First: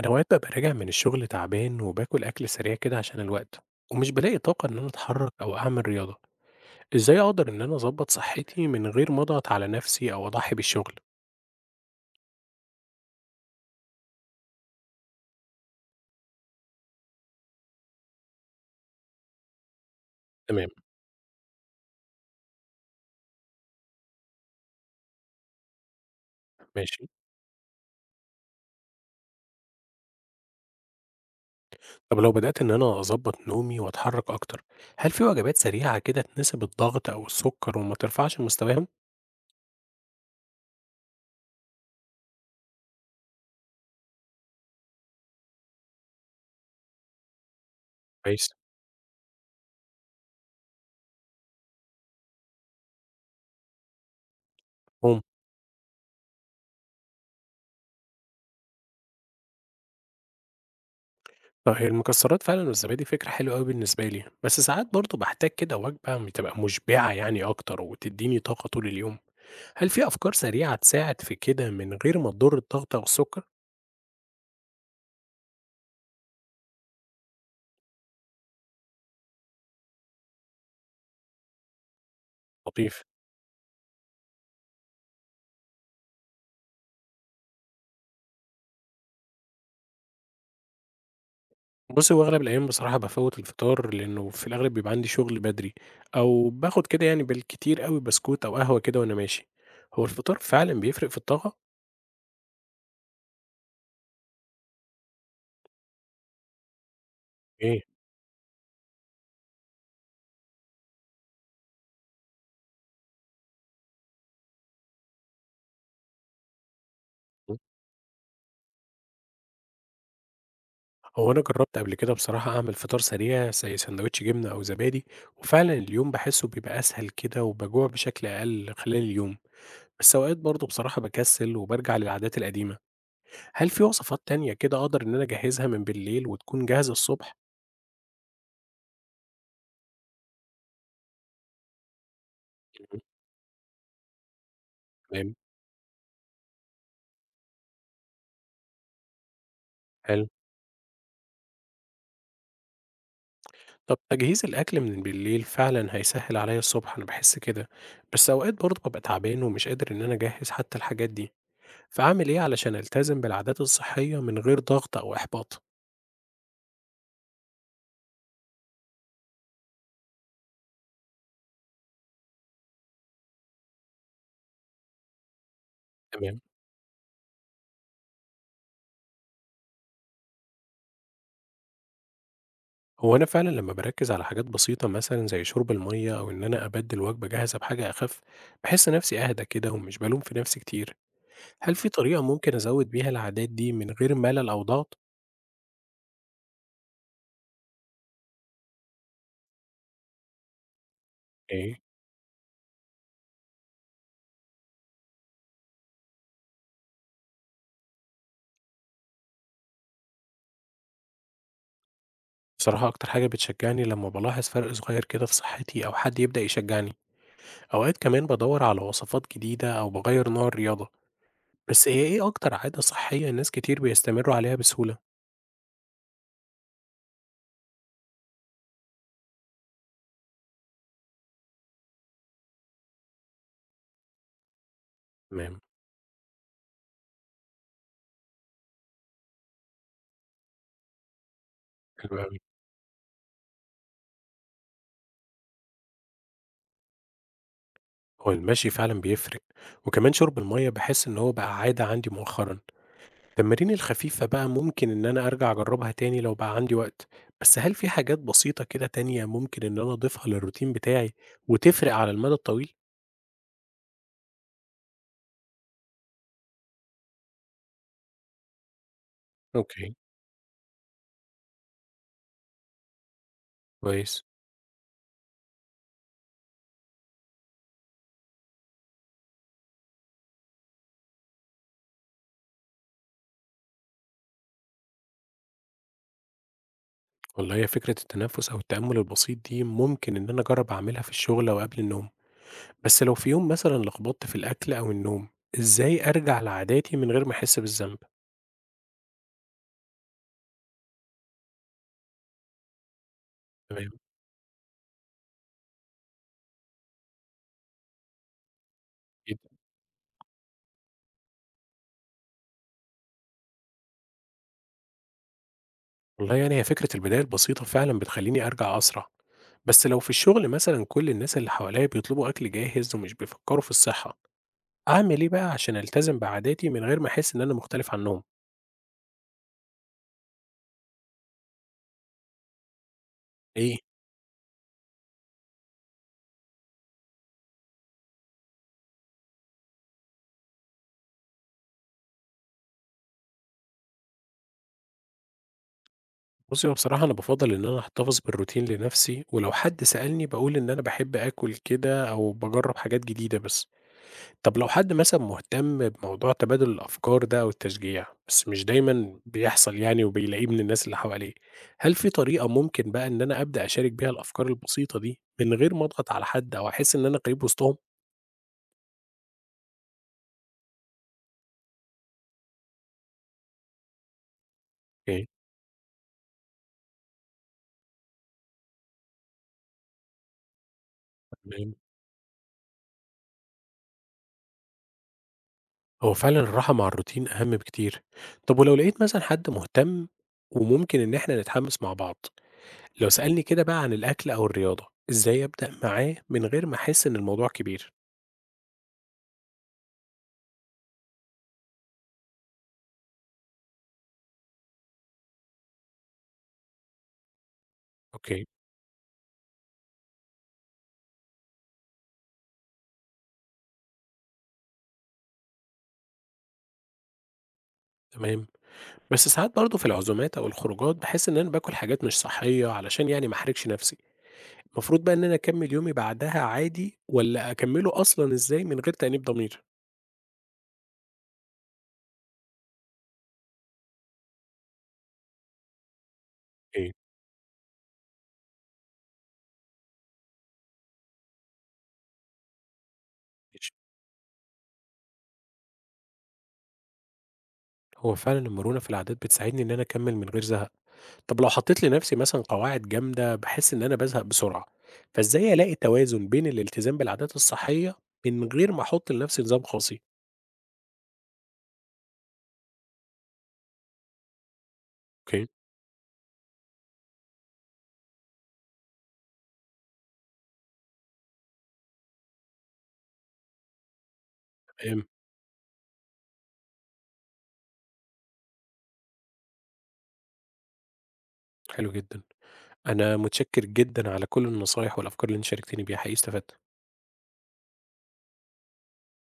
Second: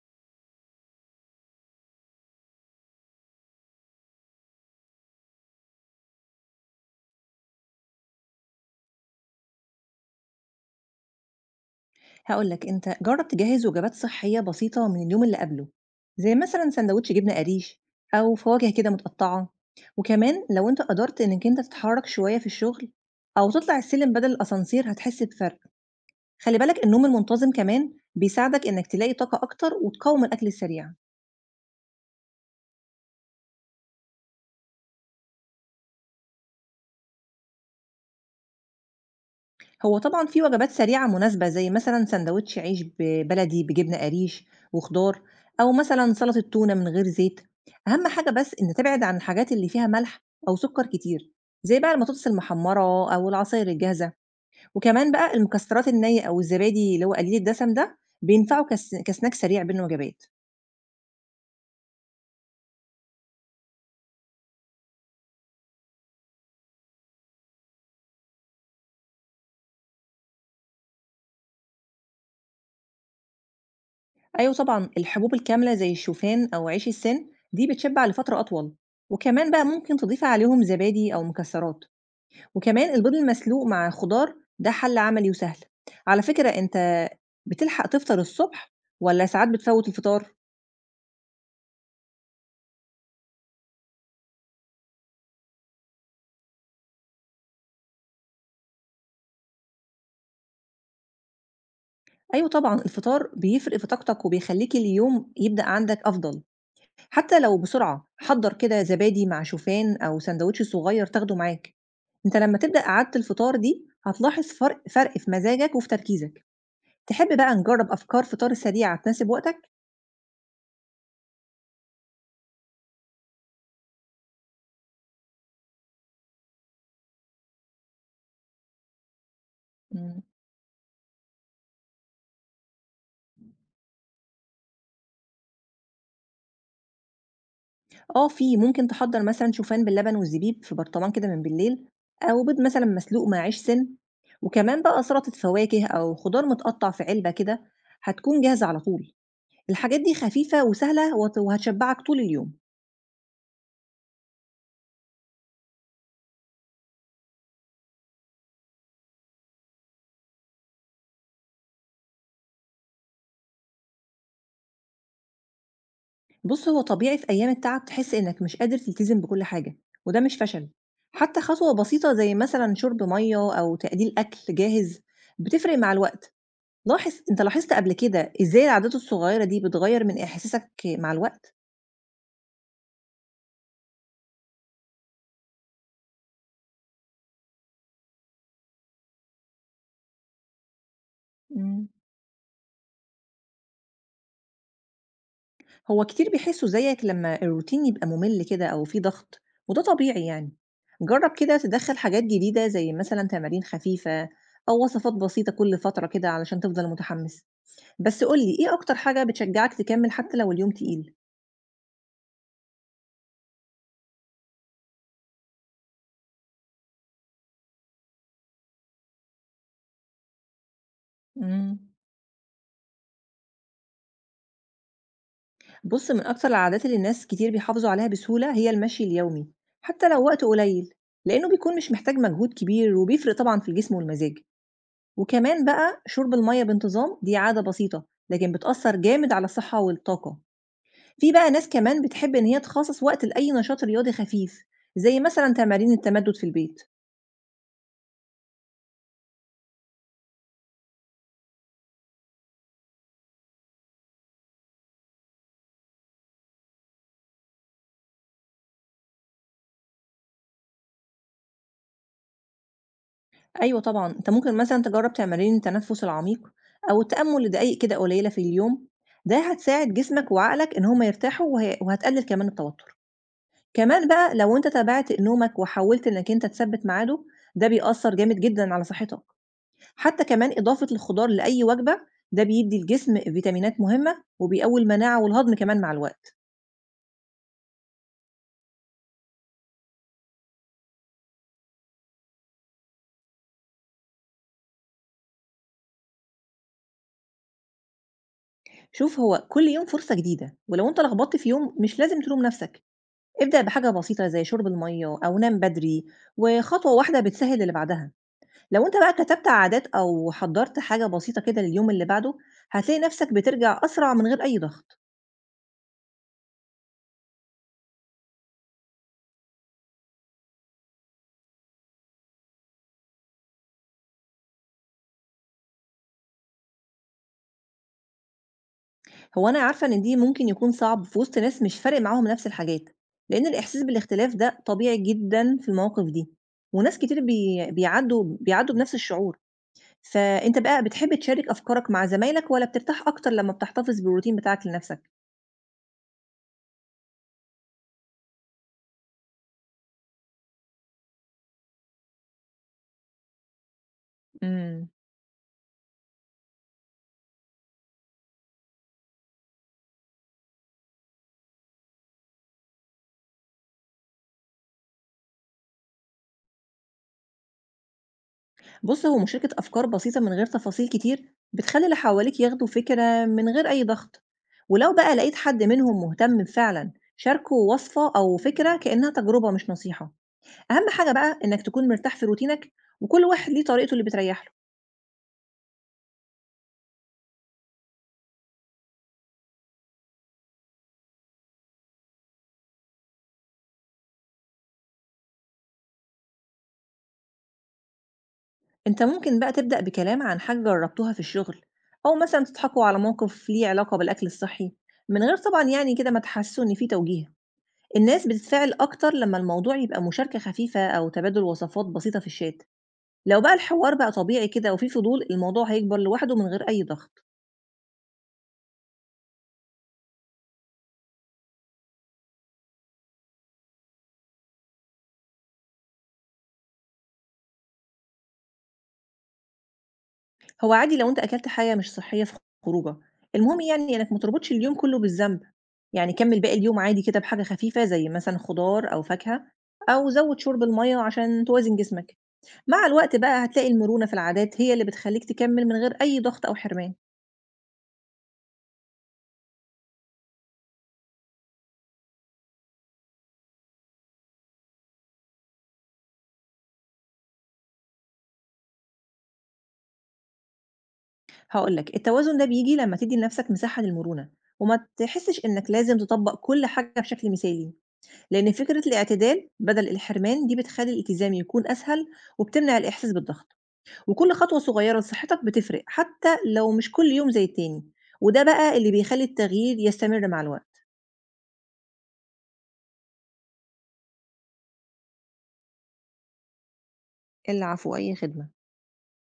أنا أوقات بابقى راجع من الشغل تعبان وباكل أكل سريع كده عشان الوقت ومش بلاقي طاقة إن أنا أتحرك أو أعمل رياضة، إزاي أقدر إن أنا أظبط صحتي من غير ما أضغط على نفسي أو أضحي بالشغل؟ هاقول لك أنت جرّب تجهّز وجبات صحية بسيطة من اليوم اللي قبله، زي مثلًا ساندوتش جبنة قريش أو فواكه كده متقطّعة، وكمان تمام. لو أنت قدرت إنّك أنت تتحرّك شوية في الشغل أو تطلع السلِّم بدل الأسانسير هتحس بفرق، خلّي بالك النوم ماشي، المنتظم كمان بيساعدك إنّك تلاقي طاقة أكتر وتقاوم الأكل السريع. طب لو بدأت إن أنا أظبط نومي وأتحرك أكتر، هل في وجبات سريعة كده تناسب الضغط أو السكر وما ترفعش مستواهم؟ هو طبعًا في وجبات سريعة مناسبة زي مثلًا ساندوتش عيش بلدي بجبنة قريش وخضار، أو مثلًا سلطة تونة من غير زيت، أهم حاجة كويس. بس إن تبعد عن الحاجات اللي فيها ملح أو سكر كتير، زي بقى البطاطس المحمرة أو العصاير الجاهزة، وكمان هم. بقى المكسرات النية أو الزبادي اللي هو قليل الدسم ده بينفعوا كسناك سريع بين الوجبات. طب هي المكسرات فعلا والزبادي فكرة حلوة أوي بالنسبة لي، بس ساعات برضه بحتاج كده وجبة بتبقى مشبعة يعني أكتر وتديني طاقة طول اليوم. هل في أفكار سريعة تساعد في كده من غير ما تضر الضغط أو السكر؟ أيوه طبعًا الحبوب الكاملة زي الشوفان أو عيش السن دي بتشبع لفترة أطول، وكمان بقى ممكن تضيفي عليهم زبادي أو مكسرات. وكمان لطيف. البيض المسلوق مع خضار ده حل عملي وسهل. على فكرة انت بتلحق تفطر الصبح ولا ساعات بتفوت الفطار؟ بص هو أغلب الأيام بصراحة بفوت الفطار لأنه في الأغلب بيبقى عندي شغل بدري، أو باخد كده يعني بالكتير قوي بسكوت أو قهوة كده وأنا ماشي. هو الفطار فعلا بيفرق في الطاقة؟ ايوه طبعا الفطار بيفرق في طاقتك وبيخليك اليوم يبدأ عندك افضل، حتى لو إيه؟ بسرعة حضر كده زبادي مع شوفان او سندوتش صغير تاخده معاك. انت لما تبدأ قعدة الفطار دي هتلاحظ فرق في مزاجك وفي تركيزك. تحب بقى نجرب افكار فطار سريعة تناسب وقتك؟ هو أنا جربت قبل كده بصراحة أعمل فطار سريع زي سندوتش جبنة أو زبادي، وفعلا اليوم بحسه بيبقى أسهل كده وبجوع بشكل أقل خلال اليوم. بس مم. أوقات برضه بصراحة بكسل وبرجع للعادات القديمة. هل في وصفات تانية كده أقدر إن أنا أجهّزها من بالليل وتكون جاهزة الصبح؟ آه في، ممكن تحضّر مثلًا شوفان باللبن والزبيب في برطمان كده من بالليل، أو بيض مثلًا إمم، مسلوق مع عيش سِن، وكمان بقى سلطة تمام، فواكه أو خضار متقطّع في علبة كده هتكون جاهزة على طول، الحاجات دي حلو. خفيفة وسهلة وهتشبّعك طول اليوم. طب تجهيز الأكل من بالليل فعلًا هيسهّل عليَّ الصبح، أنا باحس كده، بس أوقات برضه بابقى تعبان ومش قادر إن أنا أجهّز حتى الحاجات دي، فأعمل إيه علشان ألتزم بالعادات الصحية من غير ضغط أو إحباط؟ بُص، هو طبيعي في أيام التعب تحس إنك مش قادر تلتزم بكل حاجة، وده مش فشل، حتى خطوة بسيطة زي مثلًا شرب مَيّة أو تقليل أكل جاهز بتفرق مع الوقت. تمام. لاحظ أنت لاحظت قبل كده إزاي العادات الصغيرة دي بتغيّر من إحساسك مع الوقت؟ هو أنا فعلًا لمّا باركّز على حاجات بسيطة مثلًا زي شرب المَيّة أو إن أنا أبدِّل وجبة جاهزة بحاجة أخف، باحس نفسي أهدى كده ومش بالوم في نفسي كتير، هل إمم. في طريقة ممكن أزوّد بيها العادات دي من غير ملل أو ضغط؟ هو كتير بيحسوا زيك لما الروتين يبقى ممل كده أو فيه ضغط، وده طبيعي يعني. جرب كده إيه؟ تدخل حاجات جديدة زي مثلا تمارين خفيفة أو وصفات بسيطة كل فترة كده علشان تفضل متحمس، بس قولي إيه أكتر حاجة بتشجعك تكمل حتى لو اليوم تقيل؟ بصراحة أكتر حاجة بتشجعني لما بلاحظ فرق صغير كده في صحتي أو حد يبدأ يشجعني، أوقات كمان بدور على وصفات جديدة أو بغير نوع الرياضة. مم. بس هي إيه أكتر عادة صحية الناس كتير بيستمروا عليها بسهولة؟ بص، من أكتر العادات اللي الناس كتير بيحافظوا عليها بسهولة هي المشي اليومي، حتى لو وقت قليل، لأنه بيكون مش محتاج مجهود كبير وبيفرق طبعا في الجسم والمزاج. تمام. وكمان بقى شرب المَيّة بانتظام دي عادة بسيطة، لكن بتأثّر جامد على الصحة والطاقة. في بقى ناس كمان حلو بتحب أوي. إن هي تخصّص وقت لأي نشاط رياضي خفيف، زي مثلًا تمارين التمدّد في البيت. هو المشي فعلا بيفرق، وكمان شرب المية بحس إن هو بقى عادة عندي مؤخرا. التمارين الخفيفة بقى ممكن إن أنا أرجع أجربها تاني لو بقى عندي وقت، بس هل في حاجات بسيطة كده تانية ممكن إن أنا أضيفها للروتين بتاعي وتفرق على المدى الطويل؟ أيوه طبعًا، أنت ممكن مثلًا تجرّب تمارين التنفُّس العميق أو التأمُّل لدقايق كده قليلة في اليوم، ده اوكي. هتساعد جسمك وعقلك إن هم يرتاحوا وهتقلِّل كمان التوتُّر. كمان كويس. بقى لو أنت تابعت نومك وحاولت إنّك أنت تثبِّت ميعاده، ده بيأثّر جامد جدًا على صحّتك. حتى كمان إضافة الخضار لأي وجبة ده بيدي الجسم فيتامينات مهمة وبيقوي المناعة والهضم كمان مع الوقت. والله هي فكرة التنفس أو التأمل البسيط دي ممكن إن أنا أجرب أعملها في الشغل أو قبل النوم، بس لو في يوم مثلا لخبطت في الأكل أو النوم إزاي أرجع لعاداتي من غير ما أحس بالذنب؟ شوف، هو كل يوم فرصة جديدة، ولو انت لخبطت في يوم مش لازم تلوم نفسك. ابدأ بحاجة تمام. بسيطة زي شرب المية أو نام بدري، وخطوة واحدة بتسهل اللي بعدها. لو انت بقى جدا. كتبت عادات أو حضرت حاجة بسيطة كده لليوم اللي بعده هتلاقي نفسك بترجع أسرع من غير أي ضغط. والله يعني هي فكرة البداية البسيطة فعلا بتخليني أرجع أسرع، بس لو في الشغل مثلا كل الناس اللي حواليا بيطلبوا أكل جاهز ومش بيفكروا في الصحة أعمل إيه بقى عشان ألتزم بعاداتي من غير ما أحس إن أنا مختلف عنهم؟ هو أنا عارفة إن دي ممكن يكون صعب في وسط ناس مش فارق معاهم نفس الحاجات، لأن إيه. الإحساس بالاختلاف ده طبيعي جدًا في المواقف دي، وناس كتير بي بيعدّوا بيعدّوا بنفس الشعور، فأنت بقى بتحب تشارك أفكارك مع زمايلك والّا بترتاح أكتر لمّا بتحتفظ بالروتين بتاعك لنفسك؟ بُصّي، هو بصراحة أنا بافضّل إن أنا أحتفظ بالروتين لنفسي، ولو حد سألني باقول إن أنا باحب آكل كده أو باجرّب حاجات جديدة بس. طب لو إمم. حد مثلًا مهتم بموضوع تبادل الأفكار ده أو التشجيع، بس مش دايمًا بيحصل يعني وبيلاقيه من الناس اللي حواليه، هل في طريقة ممكن بقى إن أنا أبدأ أشارك بيها الأفكار البسيطة دي من غير ما أضغط على حد أو أحس إن أنا غريب وسطهم؟ بُص، هو مشاركة أفكار بسيطة من غير تفاصيل كتير بتخلّي اللي حواليك ياخدوا فكرة من غير أي ضغط، ولو بقى أوكي، لقيت حد منهم مهتم فعلًا شاركه وصفة أو فكرة كإنها تجربة مش نصيحة. أهم حاجة بقى إنك تمام. تكون مرتاح في روتينك، وكل واحد ليه طريقته اللي بتريح له. هو فعلًا الراحة مع الروتين أهم بكتير. طب ولو لقيت مثلًا حد مهتم وممكن إن إحنا نتحمس مع بعض، لو سألني كده بقى عن الأكل أو الرياضة، إزاي أبدأ معاه من غير ما أحس إن الموضوع كبير؟ أنت ممكن بقى تبدأ بكلام عن حاجة جربتوها في الشغل، أو مثلا تضحكوا على موقف ليه علاقة بالأكل الصحي من غير طبعا يعني كده ما تحسوا إن في توجيه. الناس أوكي، بتتفاعل أكتر لما الموضوع يبقى مشاركة خفيفة أو تبادل وصفات بسيطة في الشات. لو بقى الحوار بقى طبيعي كده وفي فضول الموضوع هيكبر لوحده من غير أي ضغط. تمام، بس ساعات برضه في العزومات أو الخروجات باحس إن أنا باكل حاجات مش صحية علشان يعني ما أحرجش نفسي، المفروض بقى إن أنا أكمل يومي بعدها عادي والّا أكمله أصلًا إزاي من غير تأنيب ضمير؟ هو عادي لو أنت أكلت حاجة مش صحّية في خروجة، المهم يعني إنّك ما تربطش اليوم كلّه بالذنب، يعني كمّل باقي اليوم أوكي، عادي كده بحاجة خفيفة زي مثلًا خضار أو فاكهة، أو زوّد شُرب المَيّة عشان توازن جسمك. مع الوقت بقى هتلاقي ماشي، المرونة في العادات هي اللي بتخلّيك تكمّل من غير أي ضغط أو حرمان. هو فعلًا المرونة في العادات بتساعدني إن أنا أكمل من غير زهق، طب لو حطيت لنفسي مثلًا قواعد جامدة باحس إن أنا بازهق بسرعة، فإزاي ألاقي توازن بين الالتزام بالعادات الصحية من غير ما أحط لنفسي نظام قاسي؟ هاقول لك، التوازن ده بييجي لمّا تدّي لنَفْسك مساحة للمرونة، وما تحسّش أوكي. إنّك لازم تطبّق كل حاجة بشكل مثالي، لإن فكرة الاعتدال بدل الحرمان دي بتخلّي الالتزام يكون أسهل وبتمنع الإحساس بالضغط. وكل خطوة صغيرة تمام، لصحتك بتفرق حتى لو مش كل يوم زي التاني، وده بقى اللي بيخلي التغيير يستمر مع الوقت. حلو جدًا. أنا متشكر جدًا على كل النصايح والأفكار اللي أنتِ شاركتيني بيها، حقيقي استفدت. العفو، أي خدمة.